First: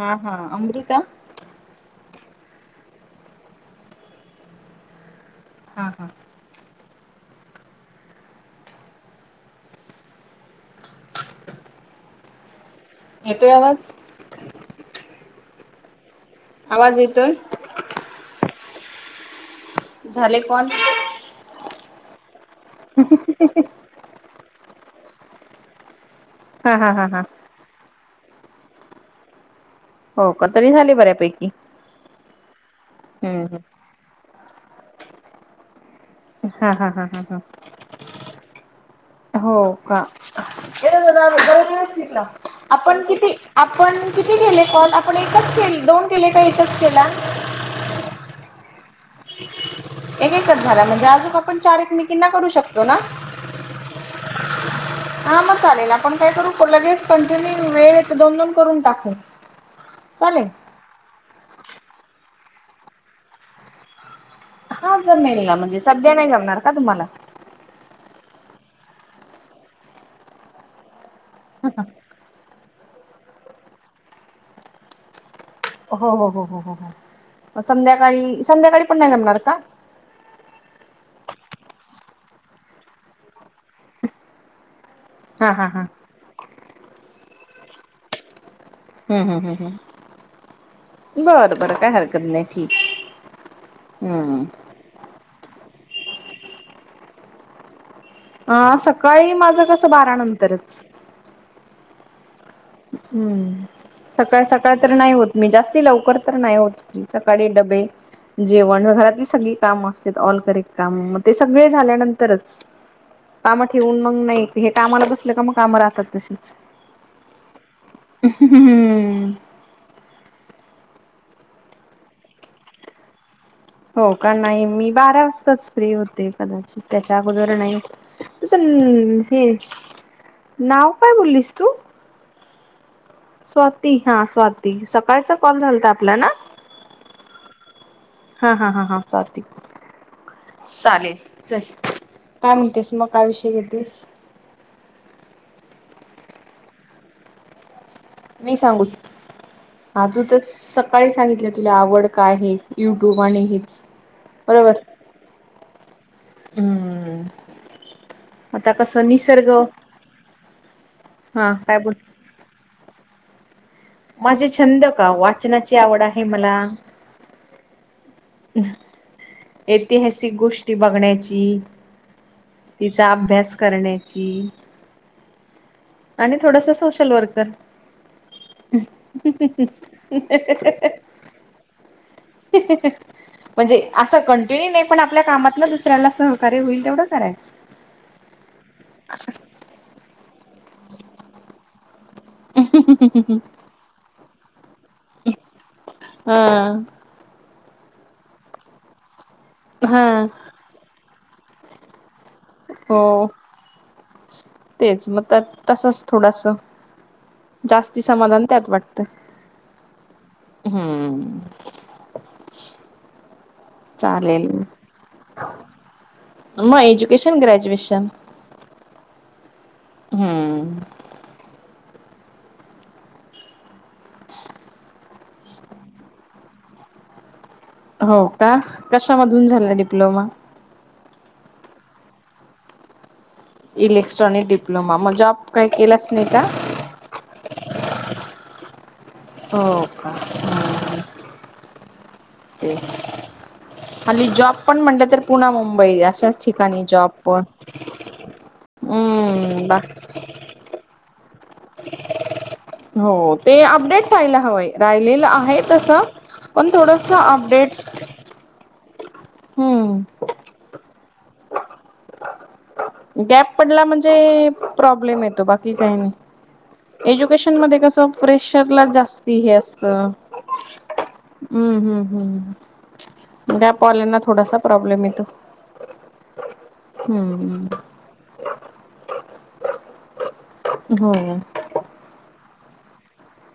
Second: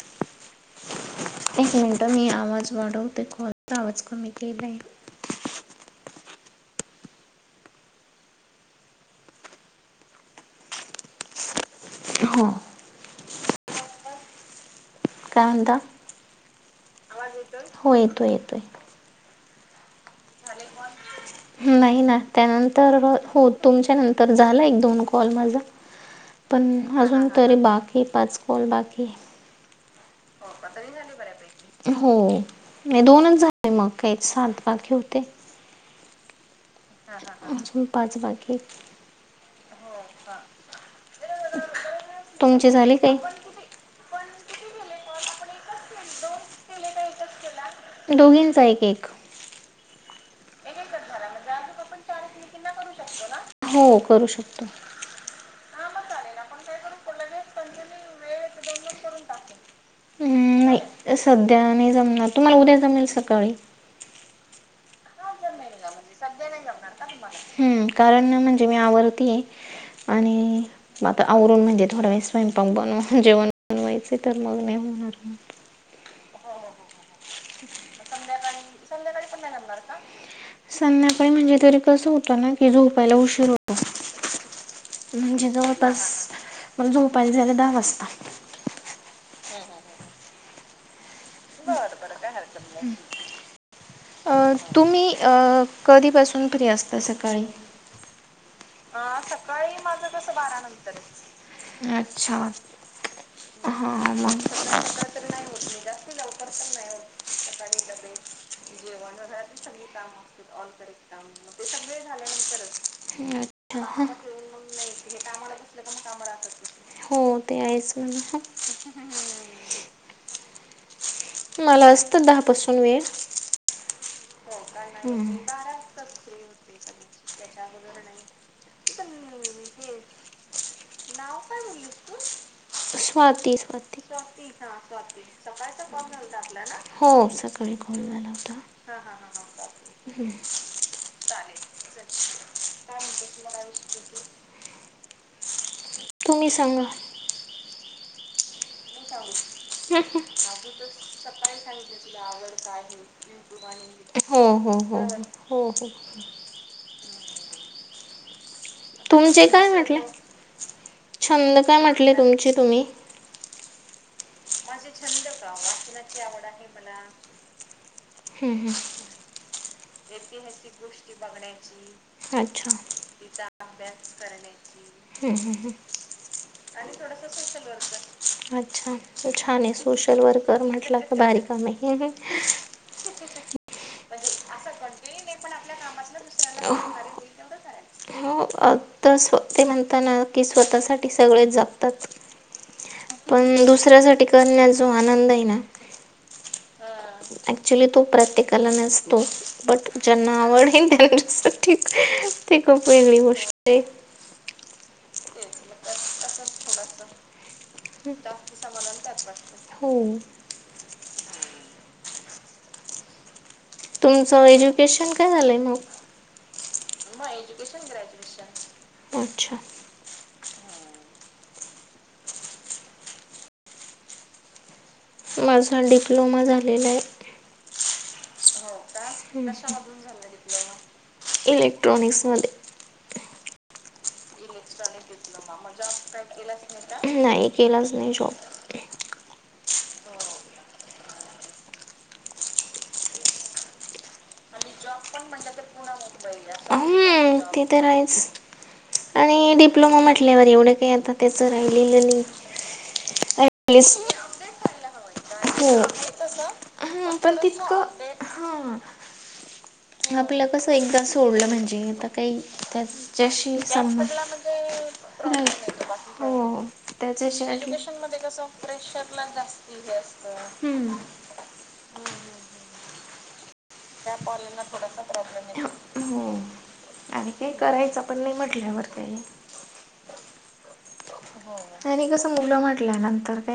हा. हा. अमृता. एक मिनिटअ मी आवाज वाडवते कॉलचा आवाज कमी केलाय. हा. हा. हो. येतोय आवाज? काय म्हणता? आवाज येतोय? हो. येतोय, येतोय. झाले कॉल? नाही ना त्यानंतर हो तुमच्या नंतर झालं एक, दोन कॉल माझा पण हा हा हा हा अजून तरी बाकी पाच कॉल बाकी ये. हो का. तरी झाले बऱ्यापैकी. हो. नाही दोनच हम्म झाले मग काही सात बाकी होते. हा, हा, हा. आजुन पाच बाकी आहेत. हो का. [unintelligible] तुमचे झाले आपण किती काही आपण किती केले कॉल? आपण एकच केले दोन केले का एकच केला? दोघींचा एक -एक. एक एकच झाला म्हणजे अजून आपण चार एकमेकींना करू शकतो ना? हो. करू शकतो. हा मग चालेल. आपण काय करू कंटिन्यू वेळ हे तर दोन दोन करून टाकू. चालेल. हम्म, नाही सध्या नाही जमणार. तुम्हाला उद्या जमेल सकाळी? हा जमेनला, म्हणजे सध्या नाही जमणार का तुम्हाला? हं. कारण म्हणजे मी आवरतीये. आणि आता आवरून म्हणजे थोड्या वेळ स्वयंपाक बनवून जेवण बनवायच तर मग नाही होणार. हो, हो, हो, हो, हो, हो. मग संध्याकाळी संध्याकाळी पण नाही जमणार का? संध्याकाळी म्हणजे तरी कसं होतं ना कि झोपायला उशीर होतो. म्हणजे हा हा हा जवळपास मला झोपायला जायला दहा वाजतात. हं, हं, हं, हं. बरं, बरं काय हरकत नाही. ठीक हं. अ तुम्ही अ कधीपासून फ्री असता सकाळी? अ सकाळी माझं कसं बारा नंतरच. अच्छा. हं. हां सकाळ मग सकाळ तरी नाही होत. मी जास्ती लवकर तर नाही होत. सकाळी डब्बे जेवण घरातली - - सगळी काम अस ऑल करे काम म ते सगळे झाल्यानंतरच काम अच्छा ठेवून हां मग नाही हे कामाला बसल का मग कामं राहतात तशीच. होते ते आहेच म्हणा. हम्म मला असतो दहापासून वेळ. हो का. नाही. मी बारा हम्म वाजताच फ्री होते कदाचित त्याच्या अगोदर नाही होत [unintelligible] नाव काय बोललीस तू? स्वाती, हा स्वाती सकाळचा कॉल झालता आपला ना. हो. सकाळी कॉल झाला हा होता. हा हा हा स्वाती ह, ह, ह. चालेल चल, काय म्हणतेस मग काय विषय घेतीस? तुम्ही सांगा. मी सांगूत [inaudible] आजू [unintelligible] तर सांगितलं सकाळी सांगितला आवड तुला काय आवडत आहे आणि युट्यूब हेच आणि हो बरोबर -हो -हो [unintelligible] हो- हो हम्म [inaudible] आता कस तुमचे निसर्ग, काय म्हटले हा काय बोल? तुमची तुम्ही. माझे छंद का वाचनाची आवड आहे मला. हम्म -हम्म ऐतिहासिक गोष्टी बघण्याची अच्छा तिचा अभ्यास अभ्यास करण्याची करण्याची. हम्म- हम्म- हम्म आणि थोडस आणि सोशल थोडस वर्कर सोशल वर्क अच्छा छान आहे सोशल वर्कर म्हटला [unintelligible] भारी काम हाय हम्म हम्म [inaudible] म्हणजे असं कंटिन्यू नाही पण आपल्या कामातन दुसऱ्याला सहकार्य होईल तेवढं करायचं. हो आत्ता-स्व ते म्हणताना की स्वतःसाठी सगळेच जपतात. पण दुसऱ्यासाठी करण्यात जो आनंद आहे ना. हा ऍक्च्युली तो प्रत्येकाला नसतो बट हा ज्यांना आवड आवडेल [inaudible] त्याला जास्त ठीक [inaudible] ती खूप वेगळी हो गोष्ट आहे. तेच मग त्या- तसच थोडस जास्ती आहे समाधान त्यात वाटतं. हो. हाम्म [inaudible] तुमचं एज्युकेशन काय झालंय मग? म एजुकेशन ग्रॅज्युएशन. अच्छा. हम्म [inaudible] माझा डिप्लोमा झालेला आहे. हो का कशामधून झालाय डिप्लोमा? इलेक्ट्रॉनिक्स मध्ये. इलेस्ट्रॉनिक डिप्लोमा मग जॉब? काही म केलाच जॉब नाही काही का? केलाच नाही का? नाही केलाच नाही जॉब. हो का? [inaudible] तेच [inaudible] खाली जॉब पण म्हटलं तर पुना मुंबई अशाच ठिकाणी जॉब. पण [unintelligible] ते तर आहेच आणि हम्म बा डिप्लोमा म्हटल आपल्यावर येवढं काही आता तेच राहिलेलं नाही. हो ते ॲटलिस्ट अपडेट व्हायला हवंय राहिलेलं आहे हो तसं. पण [unintelligible] थोडस हा पण अपडेट तितक हा हम्म आपल कस एकदा सोडलं म्हणजे आता काही गॅप त्याच्याशी पडला संबध म्हणजे प्रॉब्लेम [unintelligible] येतो बाकी काही इनौडिबल नाही हो. त्याच्याशी एज्युकेशन मध्ये कस प्रेशर ला जास्ती हे असत हम्म. हम्म -हम्म -हम्म ग गॅप वाल्यांना थोडसा प्रॉब्लेम येतो आणि का हम्म करायचा पण नाही म्हटल्यावर काही. [inaudible] हो. आणि कस मुलं म्हटल्या नंतर काय.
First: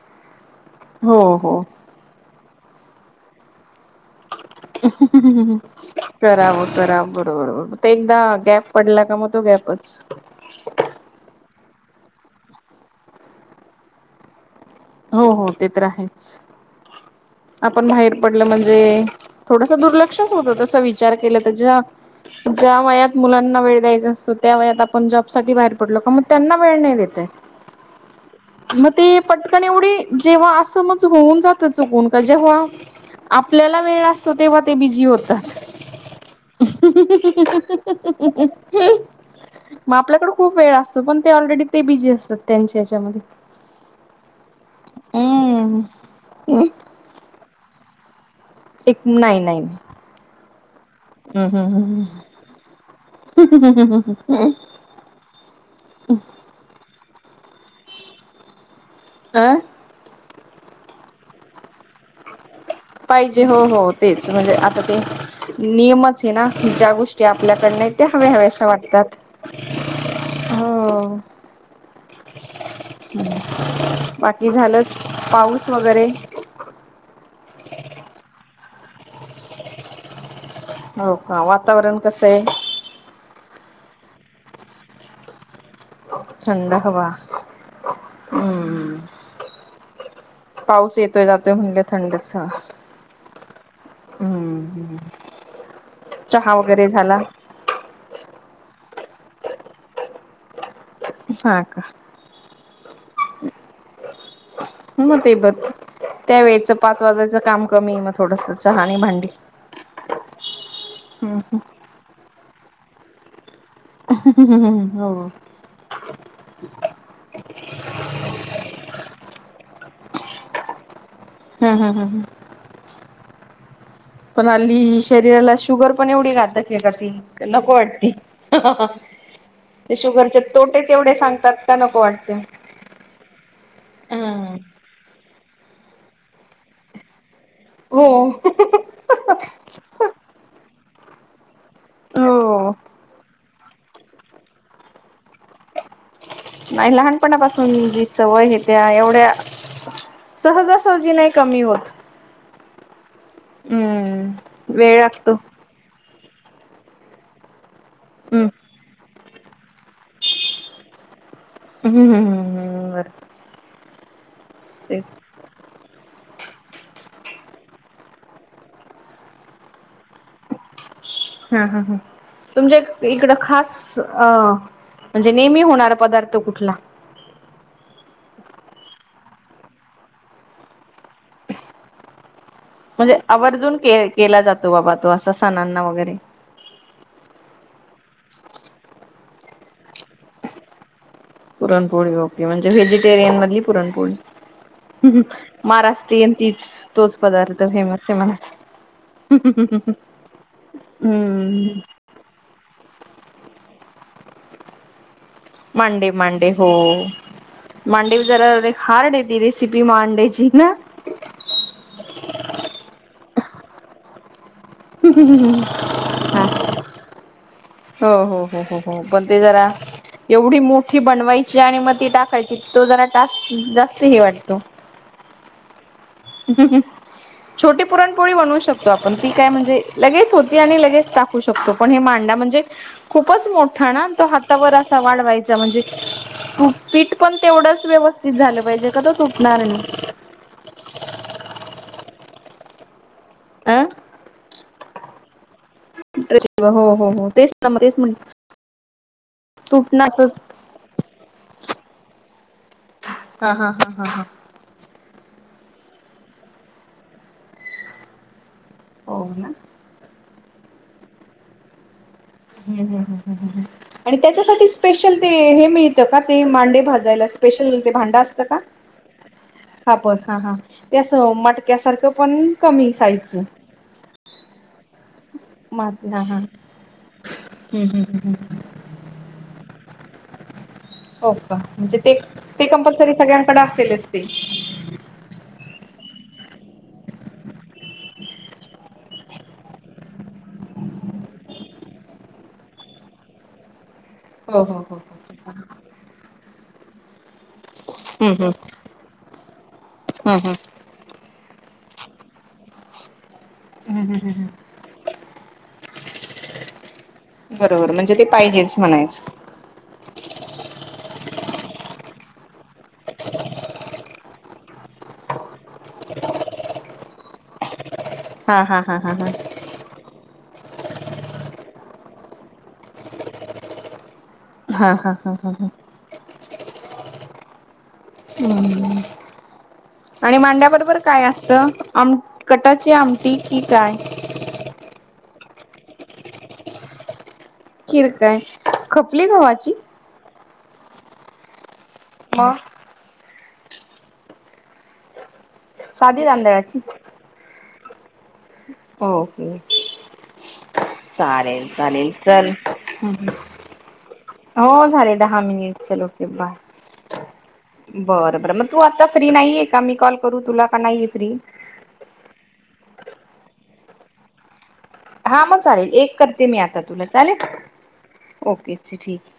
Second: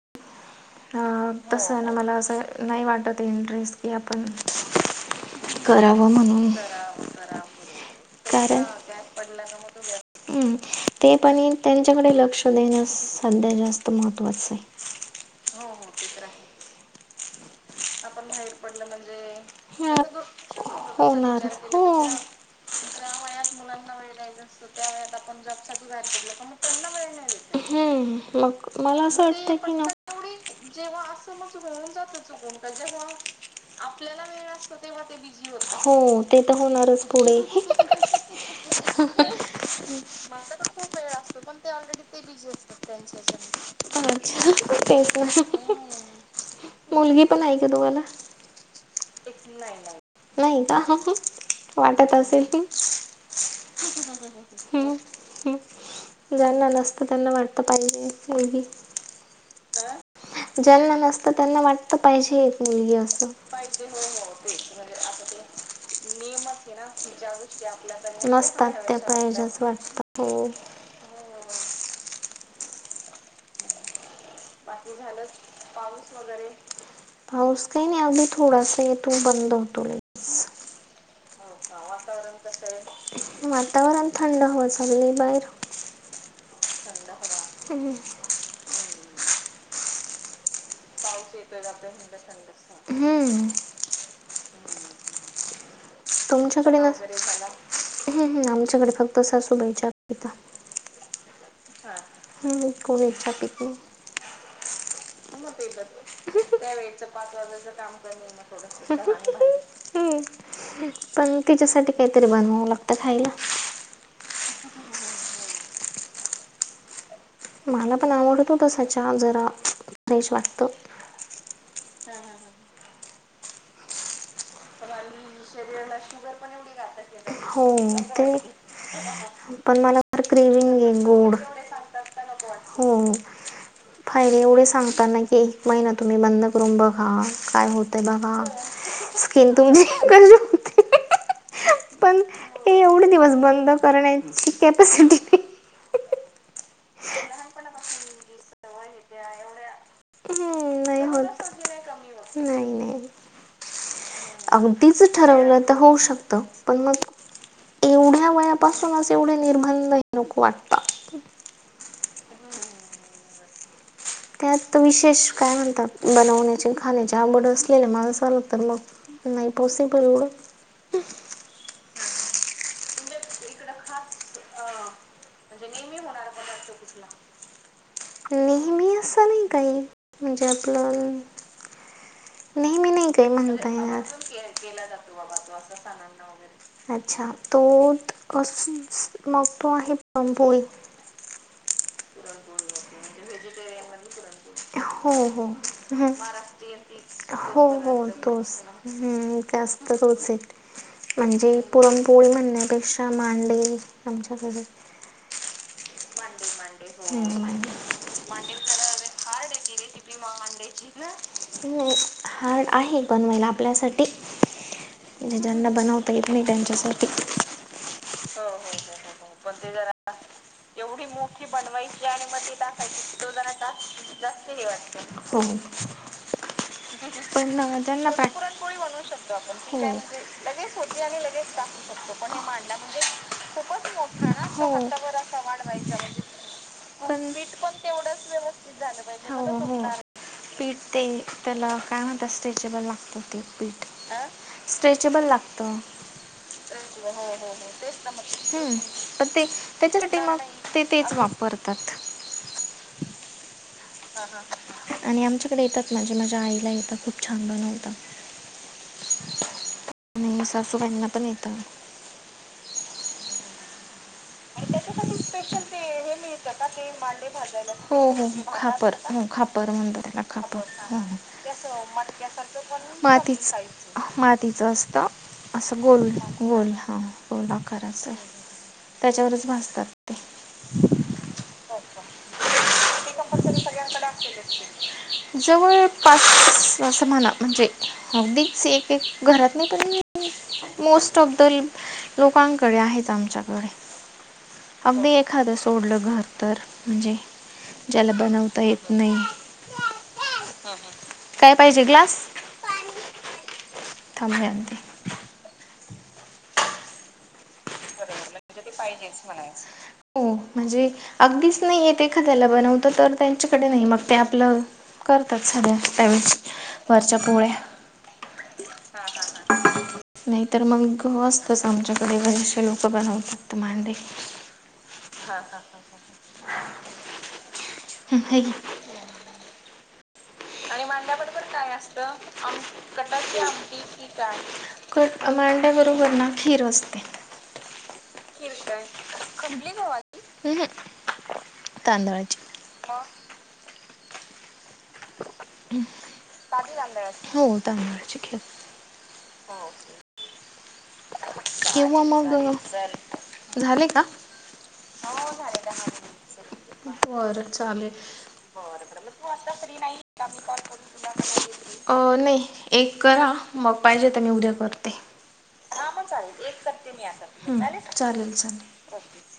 हा हो हो तस आहे ना मला असं नाही वाटत इंटरेस्ट की आपण [inaudible] करावं [inaudible] म्हणून करावं- कराव बरोबर ब ते एकदा कारण गॅप पडला का मग तो गॅपच. हम्म, ते पण ए त्यांच्याकडे लक्ष देणं सध्या जास्त महत्त्वाचं आहे. हो हो ते तर आहेच आपण बाहेर पडलं म्हणजे थोडस हा, दुर्लक्षच होत तस विचार केला होणार तर ज्या हो ज्या वयात मुलांना वेळ द्यायच त्या व आप ज पलो त्यांना वेळ नाही देता येत. हम्म, मग मला ते असं पट वाटतं की ना एवढी जेव्हा असंमज होऊन जातं चुकून का जेव्हा आपल्याला वेळ असतो तेव्हा ते बिझी होत हो ते तर होणारच पुढे. इ मग आपल्याकडे खूप वेळ असतो पण ते ऑलरेडी ते बिजी असतात त्यांच्या याच्यामध्ये. अच्छा तेच हम्म मुलगी पण ऐ का तुम्हाला. एक नाही नाही नाही का हम्म हम्म हम्म वाटत असेल. हम्म हम्म ज्यांना नसतं त्यांना वाटत पाहिजे नाही. आं ज्यांना नसत त्यांना वाटत पाहिजे एक मुलगी असं. पाहिजे हो हो तेच म्हणजे आता ते नियम ना ज्या गोष्टी आपल्याकड नाही त्या हवे हवेशा नसतात त्या वाटतात. पाहिजे असं वाटतं हो हो बाकी. बाकी झालं पाऊस वगैरे? पाऊस काही नाही अगी थोडासा येतू बंद होतो. लगेच हो का वातावरण कसं आहे? वातावरण थंड हवा चाली बाहेर. थंड हवा. ह हम्म पाऊस येत येतो जात होनगे थंड हम्म. हम्म् तुमच्याकडे न हम्म् आमच्याकडे फक्त सासूबाई चया पितात. हा का. ह इ कोणी्छपित नाही. मग ते ब मेत त्या वेळेचं त्यावेेळेच पाच वाजायचं वाजाच काम कमी मग करण थोडस चहा आणि ना भांडी. थोडं हम् पण हम्म तिच्यासाठी काहीतरी बनवावं लागतं खायला. हो. मला पण आवडत होतसाच्या जरा फ्रेश वाटत. हम् हम हम ह पण अली शरीराला शुगर पण एवढी घात का ती क न हो कवाटती. ते पण ते मला फार शुगरचे क्रेविंग तोटेच आहे एवढे गोड सांगतात का नको वाटते. फायर हम्म. एवढे सांगताना की महि ना तुम्ही बंद करून बघा काय होतय हो बघा [unintelligible] पण हो ए एवढे दिवस बंद करण्याची कॅपॅसिटी नाही लहानपणापासून जी सवय आहे त्या एवढ्या सहज हम्म, सजी नाही होत कमी होत. नाही नाही. हम्म वेळ अगदीच लागतो. ठरवलं होऊ शकत पण मग एवढ्या हम्म वयापासूनच तेवढे निर्बंध नको वाटतात. हम्म हम् हम्म हम् बरं त्यात विशेष काय म्हणतात बनवण्याची खाण्याची आवड असलेल्या मला चालं तर मग नाहीं पोसि करूं हां हां हां तुमच्यां इकडं खांस अ म्हणजे नेहमी होणारं पदार्थ कुंठला नेहमी असां नाहीं कांहीं म्हणजे आपलं नेहमी नाही म्हणजे काही म्हणता आवर्जून येणार के केलां जातो बाबां तो असां सणांना वगैरें अच्छा तो मंग तो आहे पुरणंपोळी पुरणंपोळी ओके पी म्हंणजे व्हेजिटेरियन मधली पुरणंपोळी हो हो हं. महाराष्ट्रीयंन तीचं तोंच पदार्थ हो हो फेमसं आहे मलां तोच हं, हम्मं पुरणंपोळी म्हणण्यांपेक्षा मांडे आमच्यांकडे मांडे मांडे हो मांडे जरां लंय हार्ड येते रेसिपी मांडेयांची नां हार्ड आहे बनं पणं आपल्यांसांठी म्हंणजे ज्यांना बनवतां येतं नाहीं त्यांच्यासांठी हो हो हो हो हो पणं ते जरां एवढी मोठी बनवायची आणि मंग ती टांकायची तो जरां टस जास्तं हे वाटतो हो हम्मं हम्मं पण अ, छोटी ज्यांना पॅ पुरणंपोळी बनवूं शकतो आपणं ती कायं म्हंणजे लगेचं होती आणि लगेचं टां पणं हे मांडा म्हणजे खूपचं मोठा नां तो हातांवर हो. असां वाढवांयचां जां पीठ पण- पणं तेवढं व्यवस्थितं झालं पाहिजे कां तसं हो तुटणारं हो नाहीं पीठ ते त्यांला कायं म्हणतं स्ट्रेचेबलं लागतं ते पीठ स्ट्रेचेबलं लागतं अ ते हो हो हो तेच ना मग तेच म्हण त्यांच्या साठी तुटणार ते असंच मंग ते तेचं वापरतातं हां हां हां आणि आमच्यांकडे येतातं मांझे माझ्यां आईलां येतं खूंप छान बनवतां हो सासूबांईनां पणं येतं हमं हमं हंम हंम आणि त्यांच्यासाठी स्पेशलं ते हे मिळतं कां ते मांडे भाजायलां स्पेशंल ते भांडा असतं कां बर म्हणत कापर मटक्यासारखं पण कमी माती साईजचं [unintelligible] मातीचं असतं असं गोल गोल हां हंम हंम हंम हंम त्यांच्यावरचं भाजतांत ते हो कां म्हणजे ते ते कंपल्सरी सगळ्यांकडे असेलचं ते जवळं पांच समानां म्हणजे अगदींच एक एक घरांत नाहीं पणं मोस्ट ऑफ दं लोकांकडे आहेतचं आमच्यांकडे हो हो हो अगदी एखादं सोडलं घरं तरं म्हंणजे ज्यांला हम्म हम्म बनवतां येतं नाहीं हम्म हम्म कायं पाहिजे ग्लांस हंम हंम हंम आणते बरोबर म्हंणजे ते पाहिजेच पाहिजे म्हणायचं म्हणजे हो म्हणजे अगदीचं नाहीं आहेेत एखांद्यालां बनवतं तरं त्यांच्याकडे नाहीं मंग ते आपलं करतातं संध्या त्यांवे वरच्यां पोळ्यां हा हा हा हा हा हं हं हं नाहीतरं मंग असतंच आमच्यांकडे बरेचंसे लोकं बनवू शकतं मांडे हां हां हां हां हां हं, हे घे. आणि मांड्यां बरोबरं कायं असतं आमटी कटांची आमटी कि कायं [unintelligible] क मांड्या बरोबर ना खीर असते. खीर काय खपली गव्हाची? उ ह तांंदळाची मग म साधी रांधाळाची हो तांदळाची खीर ओके. चालेल किंवा चालेल मग चल झाले का? हुहू हो झाले दहा मिनिट, चल ओके बाय बरं चालेल, बरं बरं मग तू बर बर म आता नाहीये फ्री का नाही का? मी करू कॉल तुला का नाहीये करू तुला फ्री [unintelligible] अ नई एक करा, मग पाहिजे तर मी उद्या करते. हा मग चालेल, हम्म एक करते चालेल मी आता तुला चालेल? चालेल. चालेल. ओके त ठीक